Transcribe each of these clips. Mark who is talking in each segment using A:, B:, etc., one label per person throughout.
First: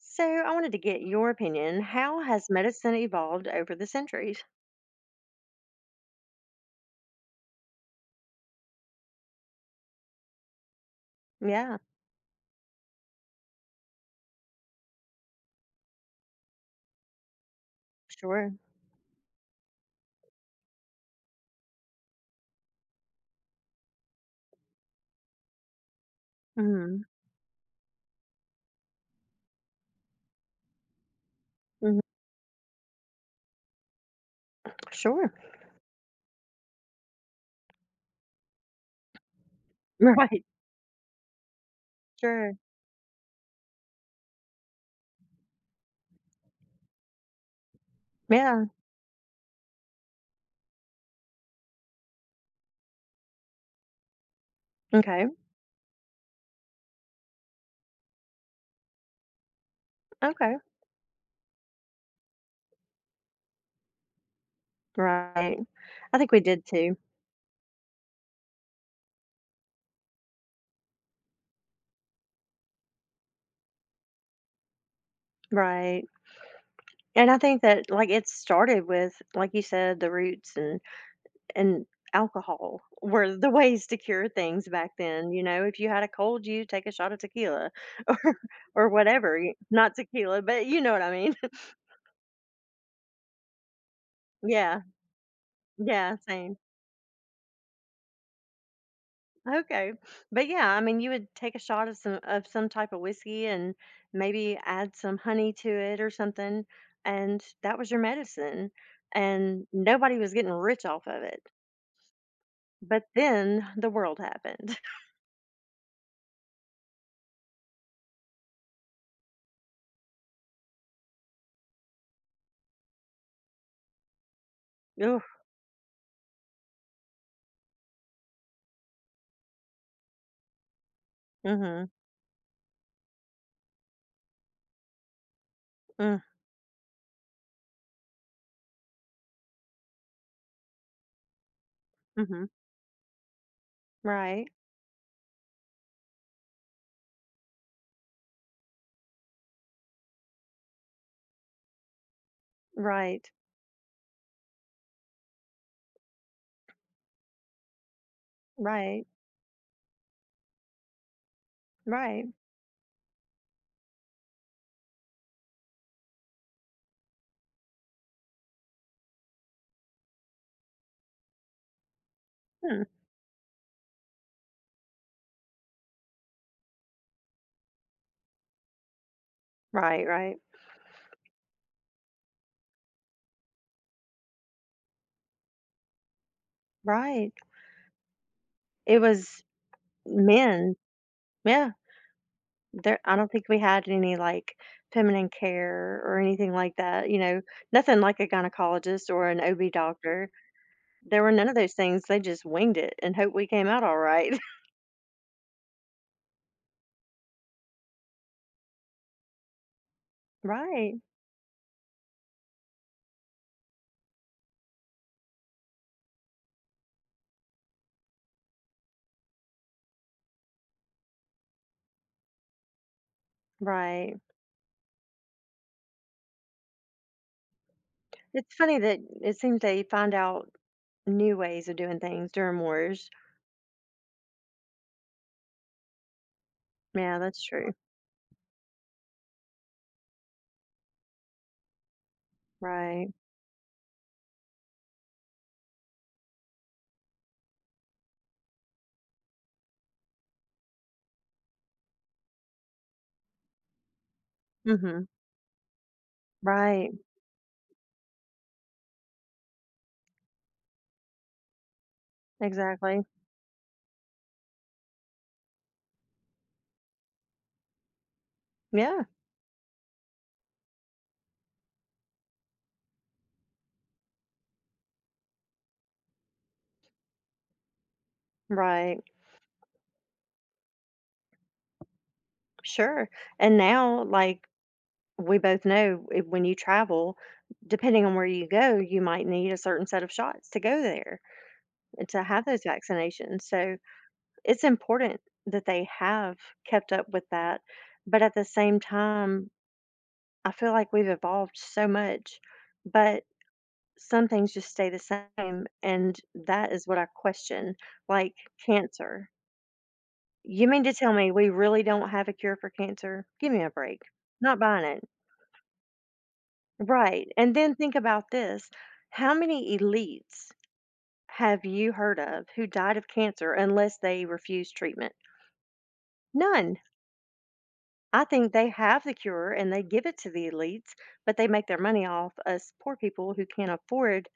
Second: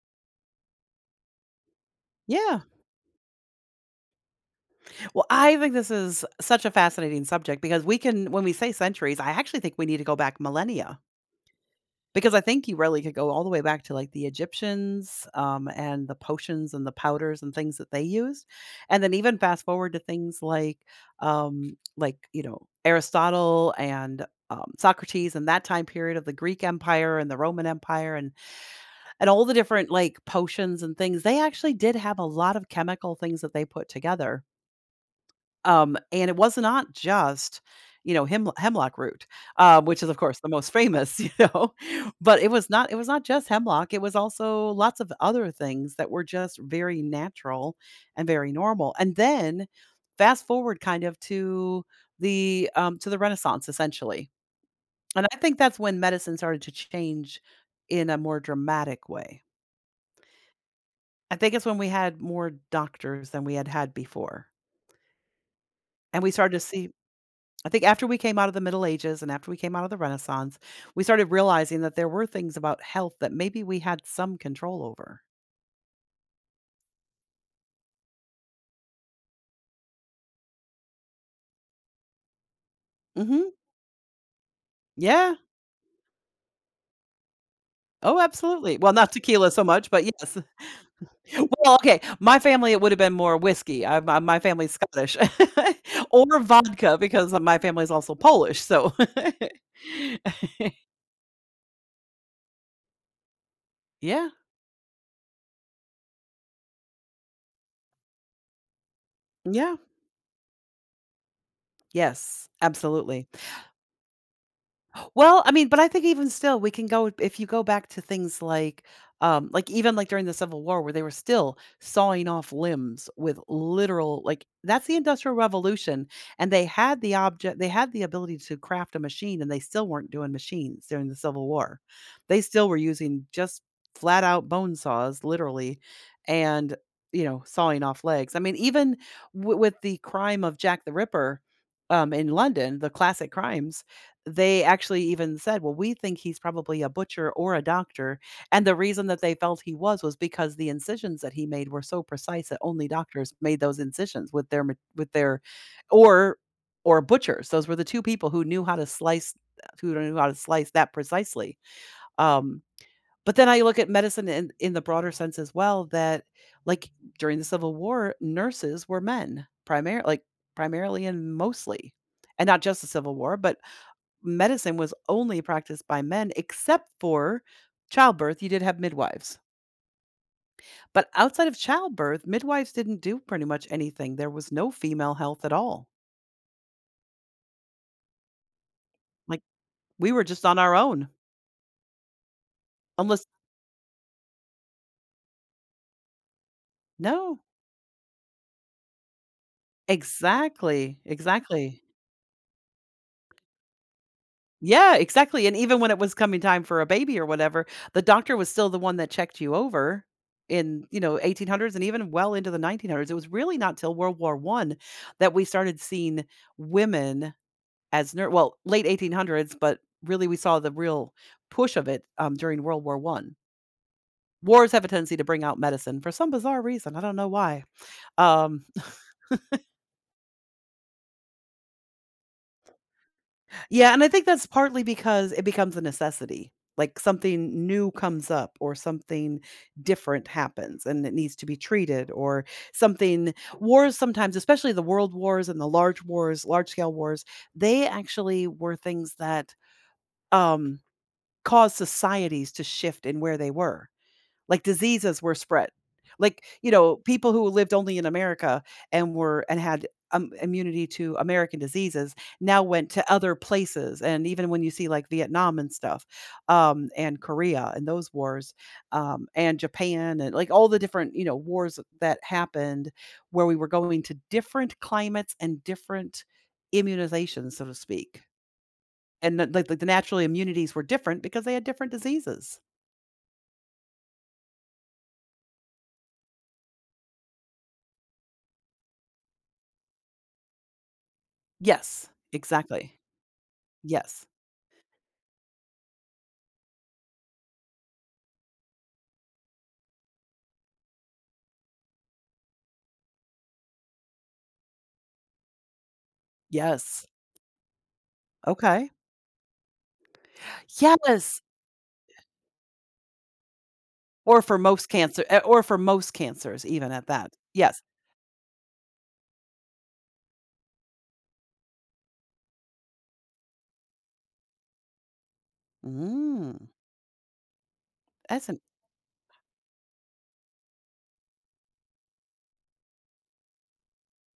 A: So I wanted to get your opinion. How has
B: Yeah.
A: medicine evolved over the centuries?
B: Well, I think this is such a fascinating subject because we can, when we say centuries, I actually think we need to go back millennia
A: Yeah,
B: because I think you really could go all the way back to like the Egyptians and the potions and the powders and things that they used.
A: sure.
B: And then even fast forward to things like, Aristotle and Socrates and that time period of the Greek
A: Hmm.
B: Empire and the Roman Empire and all the different like potions and things they actually did
A: Hmm.
B: have a lot of chemical things that they put together.
A: Sure.
B: And it was not just, hem hemlock root, which is, of course,
A: Right.
B: the most famous, but it
A: Sure.
B: was not just hemlock, it was also lots of other things that were just very natural and very
A: Yeah.
B: normal. And then fast forward kind of to the Renaissance, essentially. And
A: Okay.
B: I think that's when medicine started to change in a more dramatic way.
A: Okay.
B: I think it's when we had more doctors than we had had before,
A: Right. I
B: and we
A: think we
B: started to
A: did
B: see.
A: too.
B: I think after we came out of the Middle Ages and after we came out of the Renaissance, we started realizing that there were things about health that maybe we had some control over.
A: Right. And I think that, like it started with, like you said, the roots and alcohol were
B: Mhm.
A: the ways to cure things back then.
B: Yeah.
A: You know, if you had a cold, you take a shot of tequila
B: Oh,
A: or
B: absolutely.
A: or
B: Well, not
A: whatever.
B: tequila so much,
A: Not
B: but yes.
A: tequila, but you know what I mean.
B: Well, okay. My family, it would have been more whiskey. My family's
A: Yeah.
B: Scottish,
A: Yeah.
B: or
A: Same.
B: vodka because my family's also Polish. So,
A: Okay. But yeah, I mean, you would take a shot of some type of whiskey and
B: yeah.
A: maybe add some honey to it or something, and that was your medicine. And
B: Yeah.
A: nobody was getting rich off of it.
B: Yes.
A: But
B: Absolutely.
A: then the world happened.
B: Well, I mean, but I think even still, we can go if you go back to things like even like during the Civil War, where they were still sawing off limbs with literal, like that's the
A: Ooh,
B: Industrial Revolution, and they had the object, they had the ability to craft a machine, and they still weren't doing machines during the Civil War.
A: mm-hmm,
B: They still were using just flat out bone saws, literally,
A: mm,
B: and sawing off legs. I mean, even with the crime of Jack the Ripper, in
A: mm-hmm.
B: London, the classic crimes,
A: Right,
B: they actually even said, "Well, we think he's probably a butcher or a doctor," and the reason that they felt he was because the incisions that he made were so precise that only
A: right,
B: doctors made those incisions with their ma with their, or or butchers. Those were the 2 people who knew how to
A: right,
B: slice that precisely.
A: right,
B: Um, but then I look at medicine in the broader sense as well that, like, during the Civil War, nurses were men, primarily, like, primarily and mostly, and not just
A: hmm,
B: the Civil War, but medicine was only practiced by men except for childbirth. You did have midwives.
A: right, right,
B: But outside of childbirth, midwives didn't do pretty much anything. There was no female health at all.
A: right. It
B: Like
A: was
B: we were just on our
A: men.
B: own.
A: Yeah. There I
B: Unless
A: don't think we had any, like, feminine care or anything like that, you
B: no.
A: know, nothing like a gynecologist or an OB doctor.
B: Exactly.
A: There were none of those
B: Exactly.
A: things, they just winged it and hope we came out all right.
B: Yeah, exactly. And even when it was coming time for a baby or whatever, the doctor was still the one that checked you over in,
A: Right,
B: 1800s and even well into the 1900s. It was really not till World War 1 that we started seeing women as nur well, late 1800s, but really we saw the real push of it, during World War One.
A: right.
B: Wars have a tendency to bring out medicine for some bizarre reason, I don't know why.
A: It's
B: Um,
A: funny that it seems they find out new ways of doing things during wars.
B: yeah, and I think that's partly because it becomes a necessity, like
A: Yeah, that's
B: something
A: true.
B: new comes up or something different happens and it needs to be treated or
A: Right.
B: something. Wars sometimes, especially the world wars and the large wars, large scale wars, they actually were things that, um, caused societies to shift in where they were. Like
A: Mhm.
B: diseases were spread. Like, you
A: Right.
B: know, people who lived only in America and were and had, immunity to American diseases now went
A: Exactly.
B: to other places, and even when you see, like, Vietnam and stuff, and Korea and those wars,
A: Yeah.
B: and Japan and, like, all the different, you know, wars that happened where we were going to different climates and different immunizations, so to speak,
A: Right.
B: and the like the natural immunities were different because they had different diseases.
A: Sure. And now, like we both know, when you travel, depending on where you go, you might need a certain set of shots to go there and
B: Yes,
A: to have those
B: exactly.
A: vaccinations. So
B: Yes.
A: it's important that they have kept up with that. But at the same time, I feel like we've evolved so much, but some things just stay the same. And that is what
B: Yes.
A: I question, like
B: Okay.
A: cancer. You mean to tell me
B: Yes,
A: we really don't have a cure for cancer? Give me a break.
B: or for
A: Not buying
B: most
A: it.
B: or for most cancers even at
A: Right.
B: that.
A: And then
B: Yes.
A: think about this. How many elites have you heard of who died of cancer unless they refused treatment?
B: Mm,
A: None. I
B: that's
A: think
B: an
A: they have the cure and they give it to the elites, but they make their money off us poor people who can't afford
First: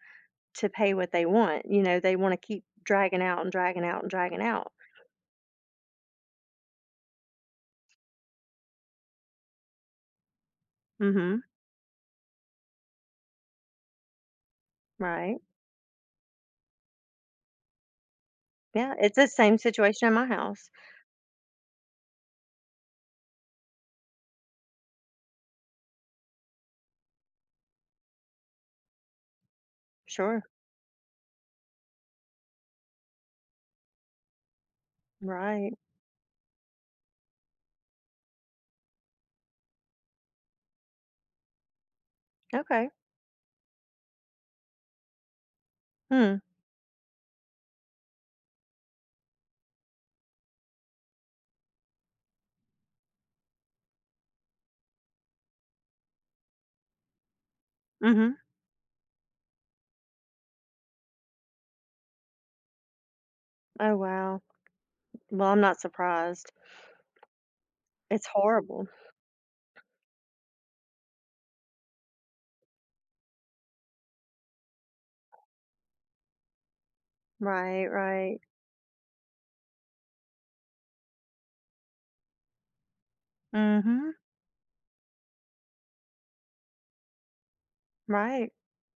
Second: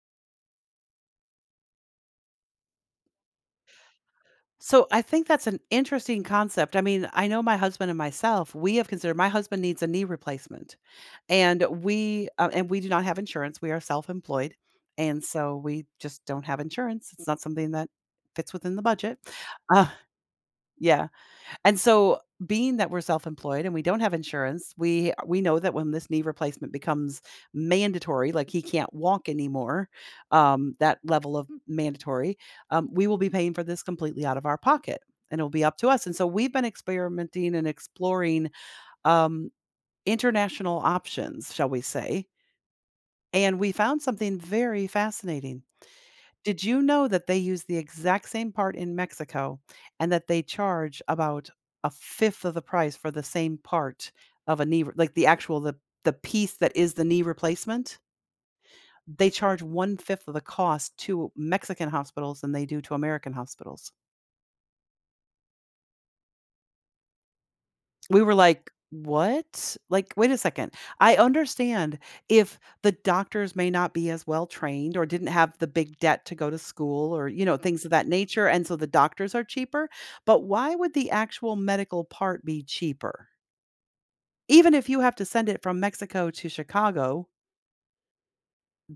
A: to pay what they want. You know, they want to keep dragging out and dragging out and dragging out.
B: so I think that's an interesting concept. I mean, I know my husband and myself, we have considered my husband needs a knee replacement,
A: Mhm.
B: and and we do not have insurance. We are self-employed, and
A: Right.
B: so we just don't have insurance. It's not something that fits within the
A: Yeah, it's
B: budget.
A: the same
B: Uh,
A: situation in my house.
B: yeah. And so being that we're self-employed and we don't have insurance, we know that when this knee replacement becomes mandatory, like he can't walk anymore,
A: Sure.
B: that level of mandatory, we will be paying for this completely out of our pocket and it'll be
A: Right.
B: up to us. And so we've been experimenting and exploring um, international options, shall we say.
A: Okay.
B: And we found something very fascinating.
A: Hmm.
B: Did you know that they use the exact same part in Mexico and that they charge about a fifth of the price for the same part of a knee re like, the piece that is the knee replacement?
A: Mhm.
B: They charge one fifth of the cost to Mexican hospitals than they do to American hospitals.
A: Oh wow. Well, I'm not surprised.
B: We
A: It's
B: were like,
A: horrible.
B: "What?" Like, "Wait a second. I understand if the doctors may not be as well trained or didn't have the big debt to go to school or, you know, things
A: Right,
B: of that
A: right.
B: nature, and so the doctors are cheaper, but why would the actual medical part be cheaper?"
A: Mm. Mhm.
B: Even if you have to send it from Mexico to Chicago,
A: Right.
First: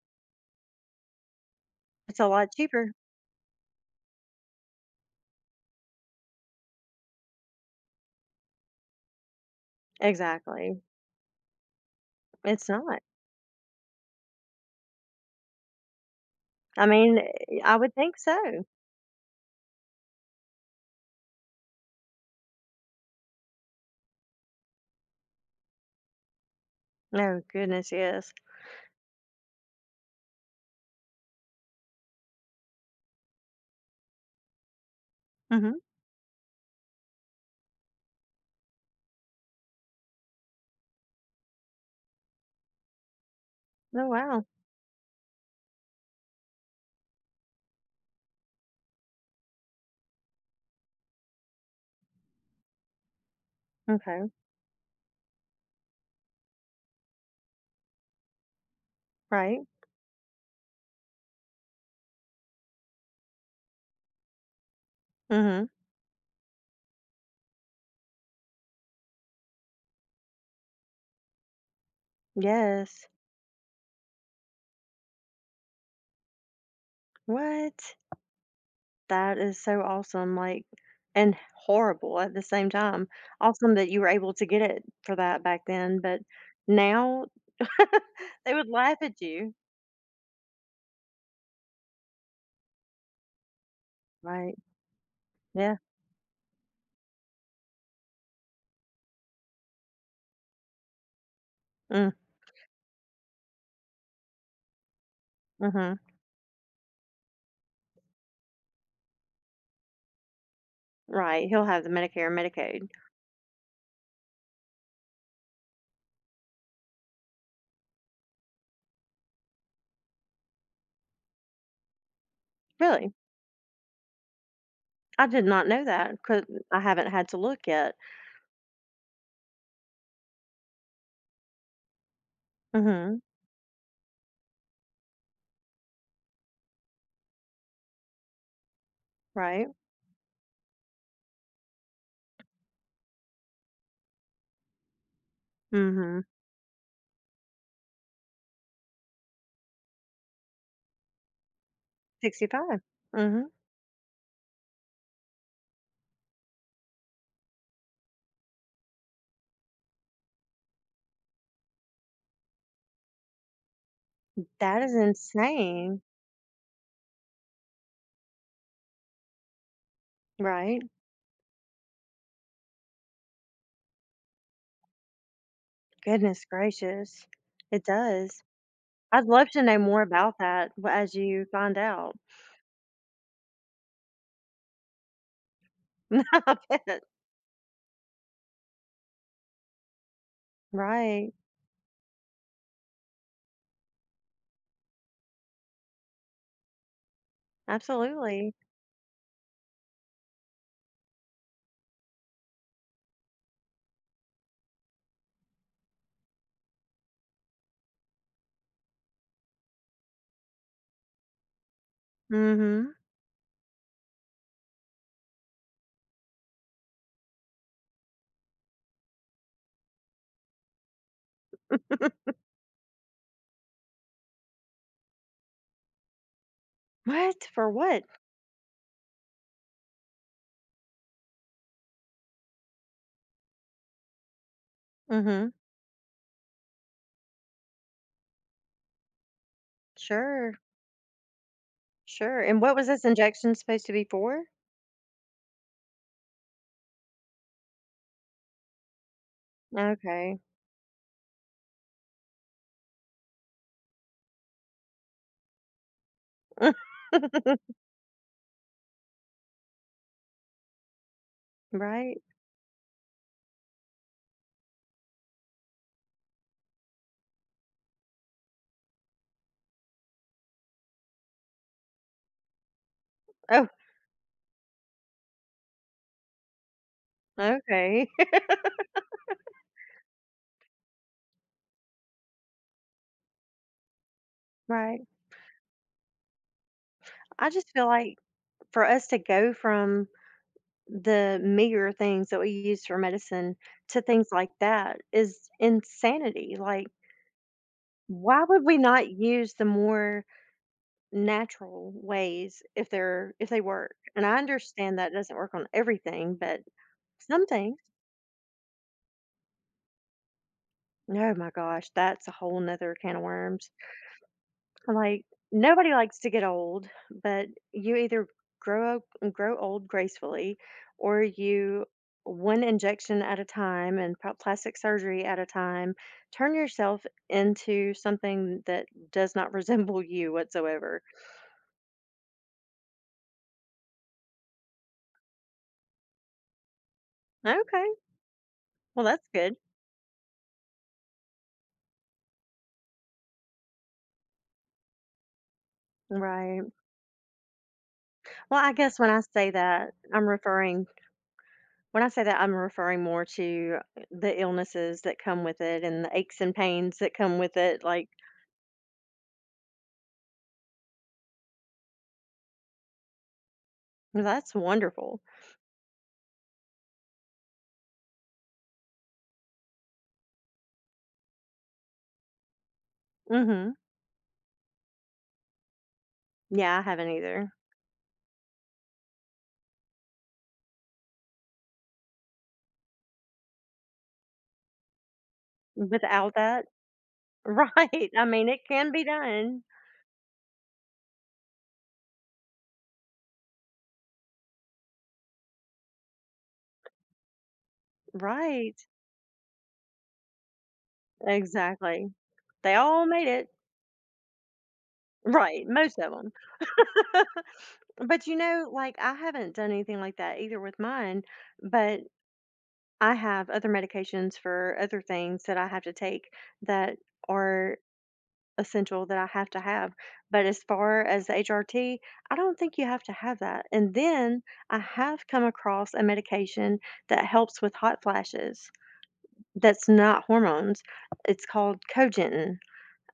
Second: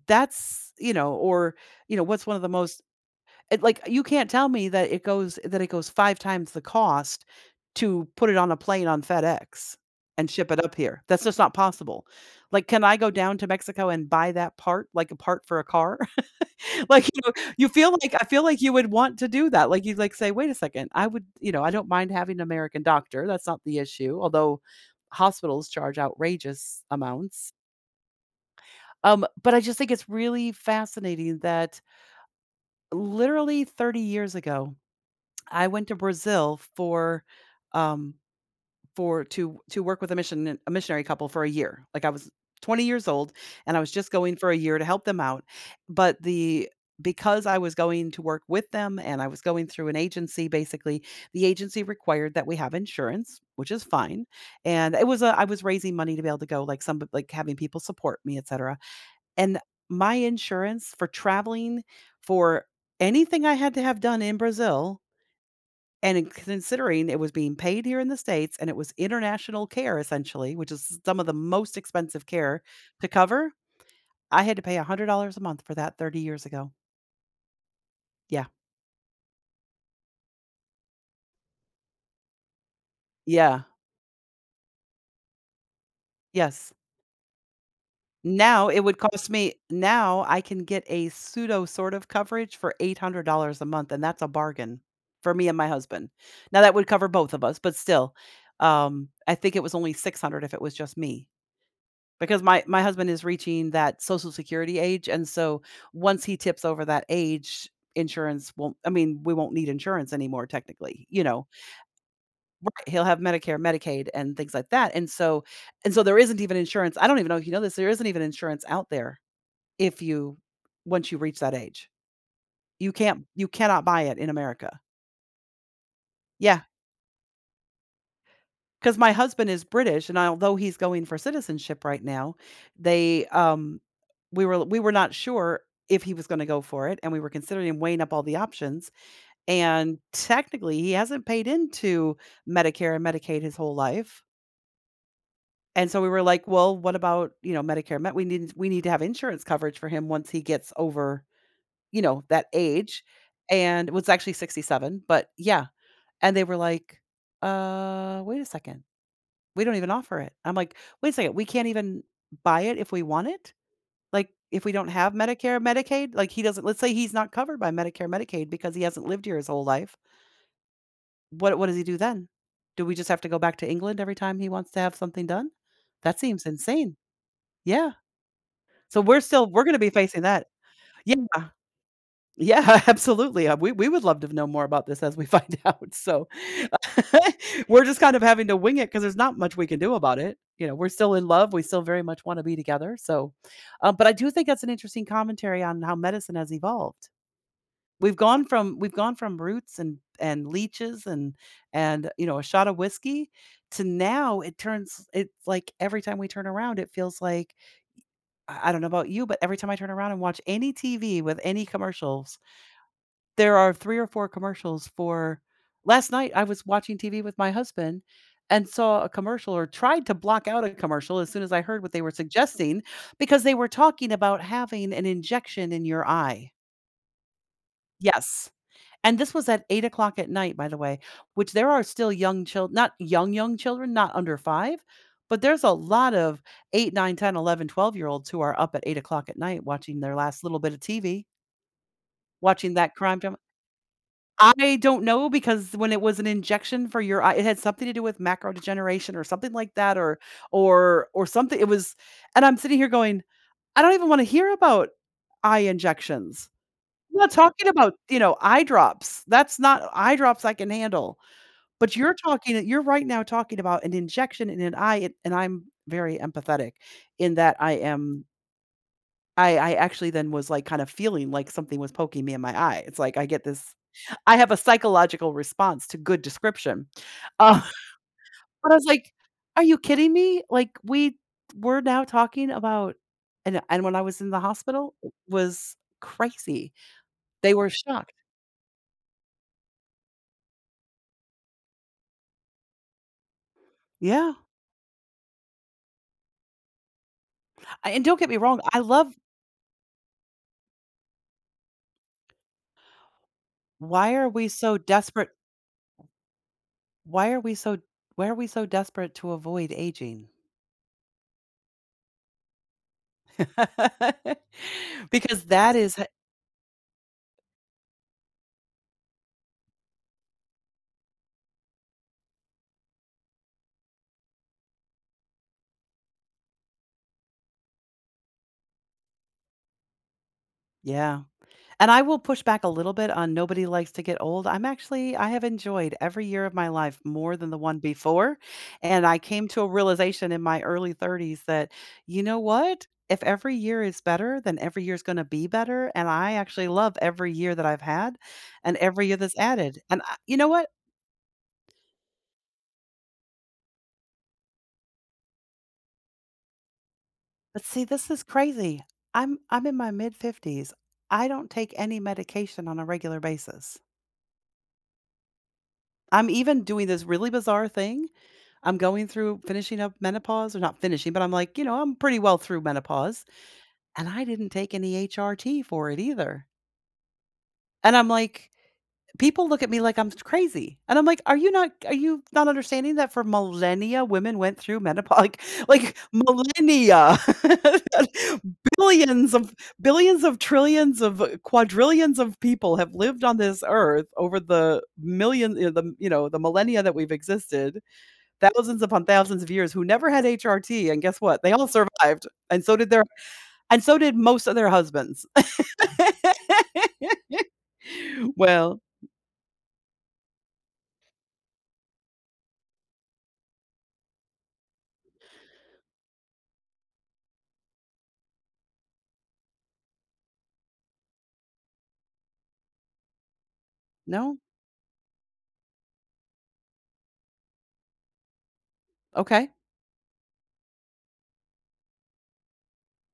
B: that's, you know, or, you know,
A: It's
B: what's
A: a
B: one of the
A: lot
B: most
A: cheaper.
B: it like, you can't tell me that it goes 5 times the cost to put it on a plane on FedEx and ship it up
A: Exactly.
B: here. That's just not possible. Like,
A: It's
B: can I
A: not.
B: go down to Mexico and buy that part, like a part for a car?
A: I
B: Like,
A: mean,
B: you know,
A: eh,
B: you
A: I
B: feel
A: would
B: like
A: think
B: I feel like
A: so.
B: you would want to do that. Like, you'd, like, say, "Wait a second, I would," you know, "I don't mind having an American doctor, that's not the issue," although hospitals charge outrageous
A: No,
B: amounts.
A: goodness, yes.
B: But I just think it's really fascinating that literally 30 years ago
A: Mm.
B: I
A: Mhm.
B: went to Brazil for, um, to work with a missionary couple for a year. Like I was 20 years old, and I was
A: Oh,
B: just going
A: wow.
B: for a year to help them out. But the because I was going to work with them, and I was going through an agency, basically, the agency required that we have insurance, which is fine.
A: Okay.
B: And it was a I was raising money to be able to go, like some like having people support me, etc. And
A: Right.
B: my insurance for traveling for anything I had to have done in Brazil
A: Mm. Mhm.
B: and in considering it was being paid here in the States and it was international care essentially, which is some of the most expensive care to
A: Yes.
B: cover, I had to pay $100 a month for that 30 years ago.
A: What?
B: Yeah.
A: That is so awesome, like, and horrible at the same time.
B: Yeah.
A: Awesome that you were able to get it for that back then, but
B: Yes.
A: now they
B: Now
A: would
B: it would
A: laugh at
B: cost me
A: you.
B: now I can get a pseudo sort of coverage for $800 a month, and that's a
A: Right.
B: bargain for me and my
A: Yeah.
B: husband. Now that would cover both of us, but still, I think it was only 600 if it was just me.
A: Mm.
B: Because my husband is reaching that Social Security age, and so
A: Mhm.
B: once he tips over that age, insurance won't I mean, we won't need insurance anymore technically, you know?
A: Right. He'll have the Medicare and
B: Right,
A: Medicaid.
B: he'll have Medicare, Medicaid, and things like that, and so there isn't even insurance I don't even know if you know this, there isn't even insurance out there if you once you reach that age.
A: Really?
B: You cannot buy it in America.
A: I did not know that because
B: Yeah.
A: I haven't had to look yet.
B: 'Cause my husband is British, and although he's going for citizenship right now,
A: Mhm,
B: they, we were not sure if he was gonna go for it, and we were considering weighing up all the options,
A: right.
B: and technically, he hasn't paid into Medicare and Medicaid his whole life, and so we were
A: Mhm.
B: like, "Well, what about, you know, Medicare Med we need to have insurance coverage for him once he gets over, you know, that
A: 65.
B: age,"
A: Mhm.
B: and it was actually 67, but yeah, and they were like, wait a second. We don't even offer it." I'm like, "Wait a second, we can't even buy it if we want it? Like, if we
A: That
B: don't
A: is
B: have Medicare,
A: insane,
B: Medicaid?" Like, he doesn't let's say he's not covered by Medicare, Medicaid because he hasn't lived here his whole life.
A: right?
B: What does he do then? Do we just have to go back to England every time he wants to have something done? That seems
A: Goodness
B: insane.
A: gracious. It
B: Yeah.
A: does.
B: So
A: I'd love to
B: we're gonna
A: know
B: be
A: more
B: facing
A: about
B: that.
A: that w as
B: Yeah.
A: you find out.
B: Yeah, absolutely. We would love to know more about this as we find out. So
A: I bet.
B: we're just kind of having to wing it because there's not much we can do about it. You know, we're still in
A: Right.
B: love. We still very much want to be together. So, but I do think that's an interesting commentary on how medicine has evolved.
A: Absolutely.
B: We've gone from roots and leeches and a shot of whiskey to now it's like every time we turn around it feels like I don't know about you, but every time I turn around and watch any TV with any commercials
A: Mhm.
B: there are 3 or 4 commercials for last night, I was watching TV with my husband and saw a commercial or tried to block out a commercial as soon as I heard what they were suggesting because they were talking about having an injection in your eye.
A: What? For what?
B: Yes. And this was at 8 o'clock at night, by the way, which there are still young children, not young, young children, not under 5, but
A: Mhm.
B: there's a lot of 8, 9, 10, 11, 12 year olds who are up at 8 o'clock at night watching their last little
A: Sure,
B: bit of TV,
A: sure. And what
B: watching
A: was
B: that
A: this
B: crime drama.
A: injection supposed to be for?
B: I don't know, because when it was an injection for your eye, it had something to do with macro degeneration or something like that, or
A: Okay.
B: or or something it was, and I'm sitting here going, "I don't even wanna hear about eye injections." I'm not talking about eye drops. That's not eye drops I can handle. But
A: Right.
B: you're right now talking about an injection in an eye, and I'm very empathetic in that I am I actually then was, like, kind of feeling like something was poking me in my eye. It's like I get
A: Oh,
B: this I have a psychological response to good description. Uh,
A: okay.
B: but I was like, "Are you kidding me?" Like, we're now talking about and when I was in the hospital,
A: Right.
B: it was crazy.
A: I
B: They were
A: just feel
B: shocked.
A: like for us to go from the meager things that we use for medicine to things
B: Yeah.
A: like that is insanity. Like,
B: I And don't get me
A: why
B: wrong,
A: would we
B: I
A: not
B: love.
A: use the more natural ways if they work?
B: Why
A: And
B: are
A: I
B: we so
A: understand that
B: desperate
A: doesn't work on everything, but
B: why are
A: some
B: we so
A: things.
B: why are we so desperate to avoid aging?
A: Oh my gosh, that's a whole nother can of worms. Like
B: Because that
A: nobody
B: is h
A: likes to get old, but you either grow old gracefully, or you one injection at a time and plastic surgery at a time turn yourself into something that does not resemble you whatsoever.
B: Yeah. And I will push back a little bit on Nobody Likes to Get Old. I have enjoyed every year of my life more than the one
A: Okay,
B: before,
A: well
B: and I
A: that's
B: came
A: good.
B: to a realization in my early 30s that, you know what? If every year is better, then every year is gonna be better, and I
A: Right.
B: actually love every year that I've had
A: Well, I
B: and
A: guess
B: every
A: when
B: year
A: I
B: that's
A: say
B: added.
A: that,
B: And I
A: I'm
B: you know what?
A: referring when I say that I'm referring more to the illnesses that come with it and the aches and pains that come with
B: But see,
A: it.
B: this
A: Like
B: is crazy. I'm in my mid-50s. I don't take any medication on a regular basis.
A: that's wonderful.
B: I'm even doing this really bizarre thing. I'm going through finishing up menopause, or not finishing, but I'm like, I'm pretty well through menopause.
A: Hmm.
B: And I didn't take any HRT for it either.
A: Yeah, I haven't either.
B: And I'm like, people look at me like I'm crazy. And I'm like, are you not understanding that for millennia women went through menopause like
A: Without that
B: millennia.
A: right, I mean, it can be
B: billions of
A: done.
B: billions of trillions of quadrillions of people have lived on this earth over the million you know the millennia that we've existed,
A: Right,
B: thousands upon thousands of years who never had HRT, and guess what? They all
A: exactly.
B: survived, and
A: They
B: so did their
A: all made it.
B: and so did most of their husbands.
A: Right, most of them. But, you know,
B: Well,
A: like, I haven't done anything like that either with mine, but I have other medications for other things that I have to take that are essential that I have to have, but as far as the HRT, I don't think you have to have that, and
B: no,
A: then I have come across a medication that helps with hot flashes.
B: okay,
A: That's not hormones. It's called cogentin,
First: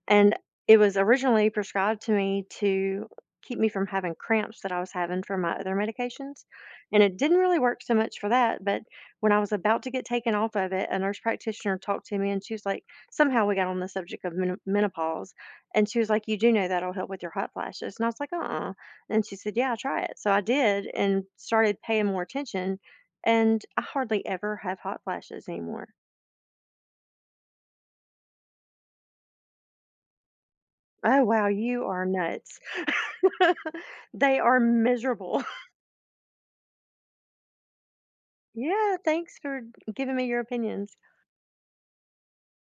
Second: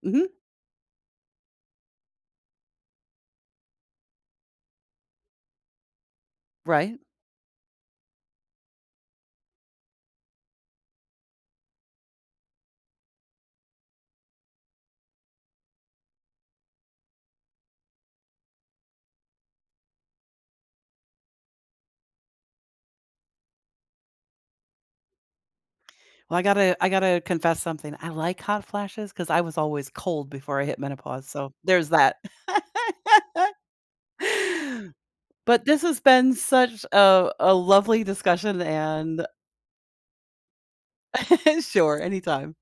B: mhm,
A: and it was originally prescribed to me to keep me from having cramps that I was having from my other medications,
B: right.
A: and it didn't really work so much for that, but when I was about to get taken off of it, a nurse practitioner talked to me, and she was like somehow we got on the subject of menopause, and she was like, "You do know that'll help with your hot flashes," and I was like, "Uh-uh," and she said, "Yeah, try it." So I did and started paying more attention, and I hardly ever have hot flashes anymore.
B: Well, I gotta confess something. I like hot flashes because I was always cold before I hit
A: Oh,
B: menopause,
A: wow,
B: so
A: you
B: there's
A: are
B: that.
A: nuts. They are miserable.
B: But this has been such a lovely discussion
A: Yeah,
B: and
A: thanks for giving me your opinions.
B: sure, anytime.